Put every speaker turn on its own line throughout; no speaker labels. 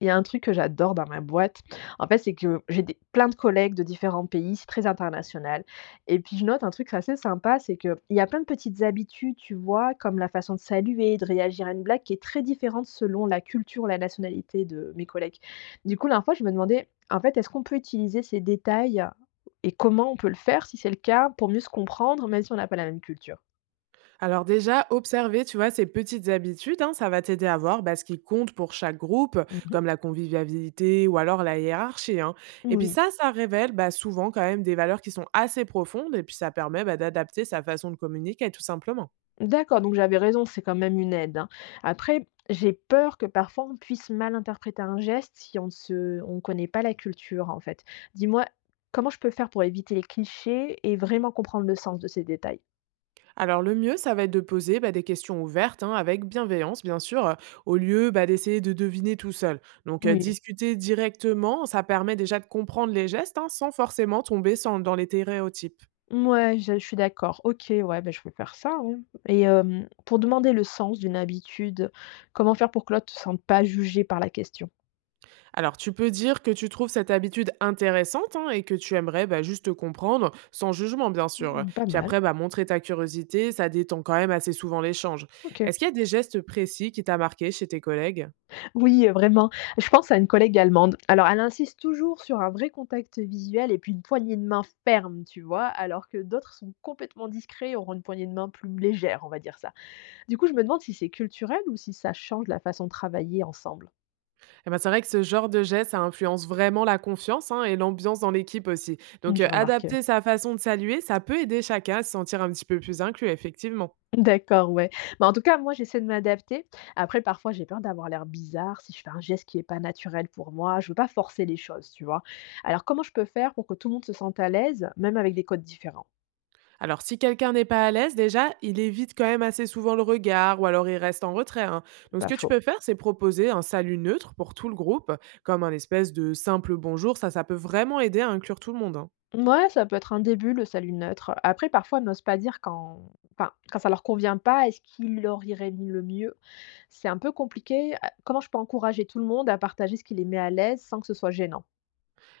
Il y a un truc que j'adore dans ma boîte, en fait, c'est que j'ai des plein de collègues de différents pays, c'est très international et puis je note un truc assez sympa, c'est qu'il y a plein de petites habitudes, tu vois? Comme la façon de saluer, de réagir à une blague qui est très différente selon la culture, la nationalité de mes collègues. Du coup, la dernière fois, je me demandais, en fait, est-ce qu'on peut utiliser ces détails et comment on peut le faire, si c'est le cas, pour mieux se comprendre, même si on n'a pas la même culture?
Alors déjà, observer, tu vois, ces petites habitudes, hein, ça va t'aider à voir bah, ce qui compte pour chaque groupe,
Mmh.
comme la convivialité ou alors la hiérarchie, hein. Et puis
Oui.
ça révèle bah, souvent quand même des valeurs qui sont assez profondes et puis ça permet bah, d'adapter sa façon de communiquer tout simplement.
D'accord, donc j'avais raison, c'est quand même une aide, hein. Après, j'ai peur que parfois on puisse mal interpréter un geste si on ne se on connaît pas la culture, en fait. Dis-moi, comment je peux faire pour éviter les clichés et vraiment comprendre le sens de ces détails?
Alors le mieux, ça va être de poser bah, des questions ouvertes, hein, avec bienveillance bien sûr, au lieu bah, d'essayer de deviner tout seul. Donc
Oui.
discuter directement, ça permet déjà de comprendre les gestes hein, sans forcément tomber dans les stéréotypes.
Ouais, je suis d'accord. Ok, ouais, ben je vais faire ça, hein. Pour demander le sens d'une habitude, comment faire pour que l'autre ne se sente pas jugé par la question?
Alors, tu peux dire que tu trouves cette habitude intéressante hein, et que tu aimerais bah, juste comprendre, sans jugement bien sûr.
Hmm, pas
Puis
mal.
après, bah, montrer ta curiosité, ça détend quand même assez souvent l'échange.
Ok.
Est-ce qu'il y a des gestes précis qui t'a marqué chez tes collègues?
Oui, vraiment. Je pense à une collègue allemande. Alors, elle insiste toujours sur un vrai contact visuel et puis une poignée de main ferme, tu vois? Alors que d'autres sont complètement discrets et auront une poignée de main plus légère, on va dire ça. Du coup, je me demande si c'est culturel ou si ça change la façon de travailler ensemble?
Eh ben, c'est vrai que ce genre de geste, ça influence vraiment la confiance hein, et l'ambiance dans l'équipe aussi.
Mmh,
Donc,
j'ai remarqué.
adapter sa façon de saluer, ça peut aider chacun à se sentir un petit peu plus inclus, effectivement.
D'accord, ouais. Mais en tout cas, moi, j'essaie de m'adapter. Après, parfois, j'ai peur d'avoir l'air bizarre si je fais un geste qui n'est pas naturel pour moi. Je veux pas forcer les choses, tu vois? Alors, comment je peux faire pour que tout le monde se sente à l'aise, même avec des codes différents?
Alors, si quelqu'un n'est pas à l'aise, déjà, il évite quand même assez souvent le regard ou alors il reste en retrait, hein. Donc, ce
Pas
que tu
faux.
peux faire, c'est proposer un salut neutre pour tout le groupe, comme un espèce de simple bonjour. Ça peut vraiment aider à inclure tout le monde, hein.
Ouais, ça peut être un début, le salut neutre. Après, parfois, on n'ose pas dire quand quand ça leur convient pas est ce qui leur irait le mieux. C'est un peu compliqué. A comment je peux encourager tout le monde à partager ce qui les met à l'aise sans que ce soit gênant?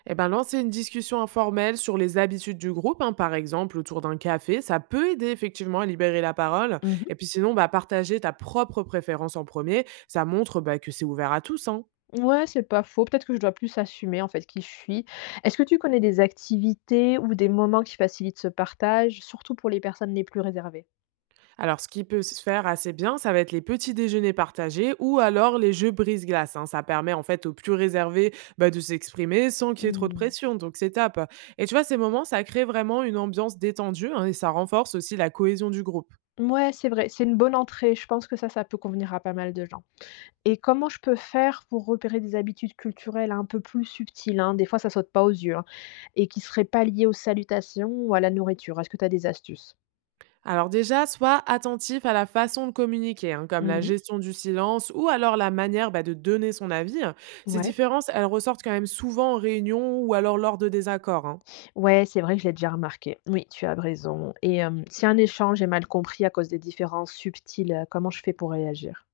Et ben, lancer une discussion informelle sur les habitudes du groupe, hein, par exemple, autour d'un café, ça peut aider effectivement à libérer la parole.
Mmh.
Et puis, sinon, bah, partager ta propre préférence en premier, ça montre bah, que c'est ouvert à tous, hein.
Ouais, c'est pas faux. Peut-être que je dois plus assumer, en fait, qui je suis. Est-ce que tu connais des activités ou des moments qui facilitent ce partage, surtout pour les personnes les plus réservées?
Alors, ce qui peut se faire assez bien, ça va être les petits déjeuners partagés ou alors les jeux brise-glace, hein. Ça permet en fait aux plus réservés bah, de s'exprimer sans qu'il y ait trop de
Mmh.
pression. Donc, c'est top. Et tu vois, ces moments, ça crée vraiment une ambiance détendue hein, et ça renforce aussi la cohésion du groupe.
Mouais, c'est vrai, c'est une bonne entrée. Je pense que ça peut convenir à pas mal de gens. Et comment je peux faire pour repérer des habitudes culturelles un peu plus subtiles, hein, des fois ça saute pas aux yeux, hein, et qui seraient pas liées aux salutations ou à la nourriture? Est-ce que tu as des astuces?
Alors déjà, sois attentif à la façon de communiquer, hein, comme la
Mmh.
gestion du silence ou alors la manière bah, de donner son avis. Ces
Ouais.
différences, elles ressortent quand même souvent en réunion ou alors lors de désaccords, hein.
Ouais, c'est vrai que je l'ai déjà remarqué. Oui, tu as raison. Et si un échange est mal compris à cause des différences subtiles, comment je fais pour réagir?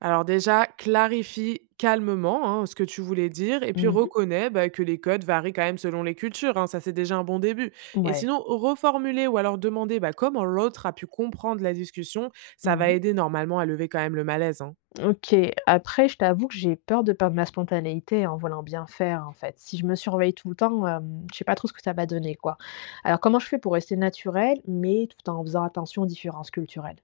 Alors déjà, clarifie calmement hein, ce que tu voulais dire et puis
Mmh.
reconnais bah, que les codes varient quand même selon les cultures, hein, ça, c'est déjà un bon début. Et
Ouais.
sinon, reformuler ou alors demander bah, comment l'autre a pu comprendre la discussion, ça va
Mmh.
aider normalement à lever quand même le malaise, hein.
OK. Après, je t'avoue que j'ai peur de perdre ma spontanéité en voulant bien faire, en fait. Si je me surveille tout le temps, je sais pas trop ce que ça va donner, quoi. Alors comment je fais pour rester naturelle, mais tout en faisant attention aux différences culturelles?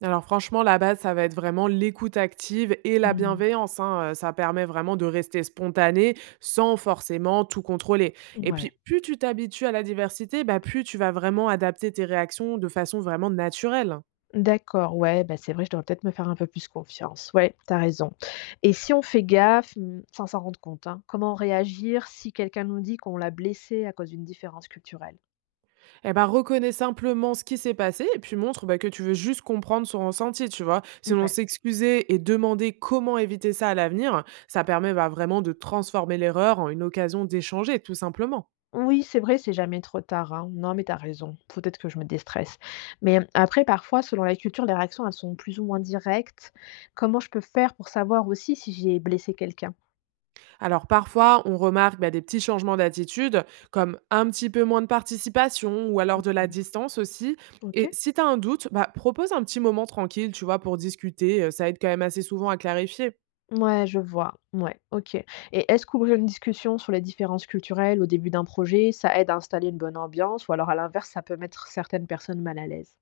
Alors franchement, la base, ça va être vraiment l'écoute active et la
Mmh.
bienveillance, hein, ça permet vraiment de rester spontané sans forcément tout contrôler. Et puis,
Ouais.
plus tu t'habitues à la diversité, bah, plus tu vas vraiment adapter tes réactions de façon vraiment naturelle.
D'accord, ouais, bah, c'est vrai, je devrais peut-être me faire un peu plus confiance. Ouais, t'as raison. Et si on fait gaffe, mmh, sans s'en rendre compte, hein, comment réagir si quelqu'un nous dit qu'on l'a blessé à cause d'une différence culturelle?
Eh ben, reconnais simplement ce qui s'est passé et puis montre bah, que tu veux juste comprendre son ressenti, tu vois. Sinon,
Ouais.
s'excuser et demander comment éviter ça à l'avenir, ça permet bah, vraiment de transformer l'erreur en une occasion d'échanger, tout simplement.
Oui, c'est vrai, c'est jamais trop tard, hein. Non, mais t'as raison. Peut-être que je me déstresse. Mais après, parfois, selon la culture, les réactions, elles sont plus ou moins directes. Comment je peux faire pour savoir aussi si j'ai blessé quelqu'un?
Alors parfois, on remarque bah, des petits changements d'attitude, comme un petit peu moins de participation ou alors de la
Mm.
distance aussi. Et
OK.
si tu as un doute, bah, propose un petit moment tranquille, tu vois, pour discuter. Ça aide quand même assez souvent à clarifier.
Ouais, je vois. Ouais, OK. Et est-ce qu'ouvrir une discussion sur les différences culturelles au début d'un projet, ça aide à installer une bonne ambiance, ou alors à l'inverse, ça peut mettre certaines personnes mal à l'aise?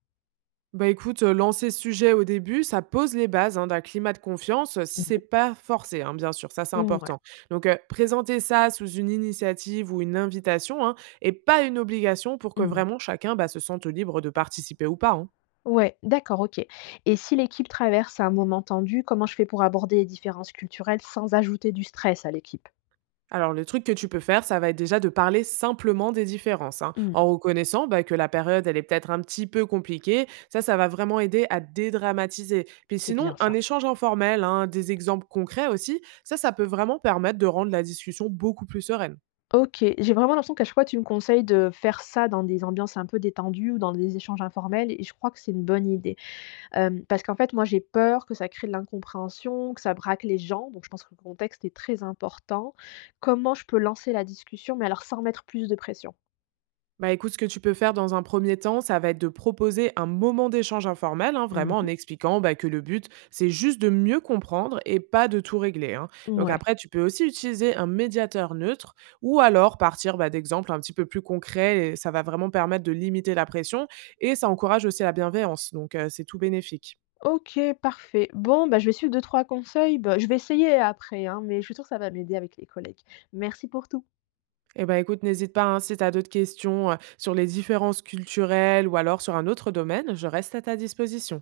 Bah écoute, lancer ce sujet au début, ça pose les bases, hein, d'un climat de confiance, si c'est pas forcé, hein, bien sûr, ça c'est
Mhm. Ouais.
important. Donc, présenter ça sous une initiative ou une invitation, hein, et pas une obligation pour que
Mhm.
vraiment chacun, bah, se sente libre de participer ou pas, hein.
Ouais, d'accord, OK. Et si l'équipe traverse un moment tendu, comment je fais pour aborder les différences culturelles sans ajouter du stress à l'équipe?
Alors, le truc que tu peux faire, ça va être déjà de parler simplement des différences, hein,
Hmm,
en reconnaissant bah, que la période, elle est peut-être un petit peu compliquée. Ça va vraiment aider à dédramatiser. Puis
c'est bien
sinon, un
ça.
échange informel, hein, des exemples concrets aussi, ça peut vraiment permettre de rendre la discussion beaucoup plus sereine.
Ok, j'ai vraiment l'impression qu'à chaque fois tu me conseilles de faire ça dans des ambiances un peu détendues ou dans des échanges informels et je crois que c'est une bonne idée. Parce qu'en fait, moi j'ai peur que ça crée de l'incompréhension, que ça braque les gens, donc je pense que le contexte est très important. Comment je peux lancer la discussion, mais alors sans mettre plus de pression?
Bah écoute, ce que tu peux faire dans un premier temps, ça va être de proposer un moment d'échange informel, hein, vraiment en
Mhm.
expliquant bah, que le but, c'est juste de mieux comprendre et pas de tout régler, hein. Donc
Ouais.
après, tu peux aussi utiliser un médiateur neutre ou alors partir bah, d'exemples un petit peu plus concrets. Et ça va vraiment permettre de limiter la pression et ça encourage aussi la bienveillance. Donc c'est tout bénéfique.
OK, parfait. Bon, bah, je vais suivre deux trois conseils. Bah, je vais essayer après, hein, mais je suis sûre que ça va m'aider avec les collègues. Merci pour tout.
Eh ben écoute, n'hésite pas, hein, si tu as d'autres questions sur les différences culturelles ou alors sur un autre domaine, je reste à ta disposition.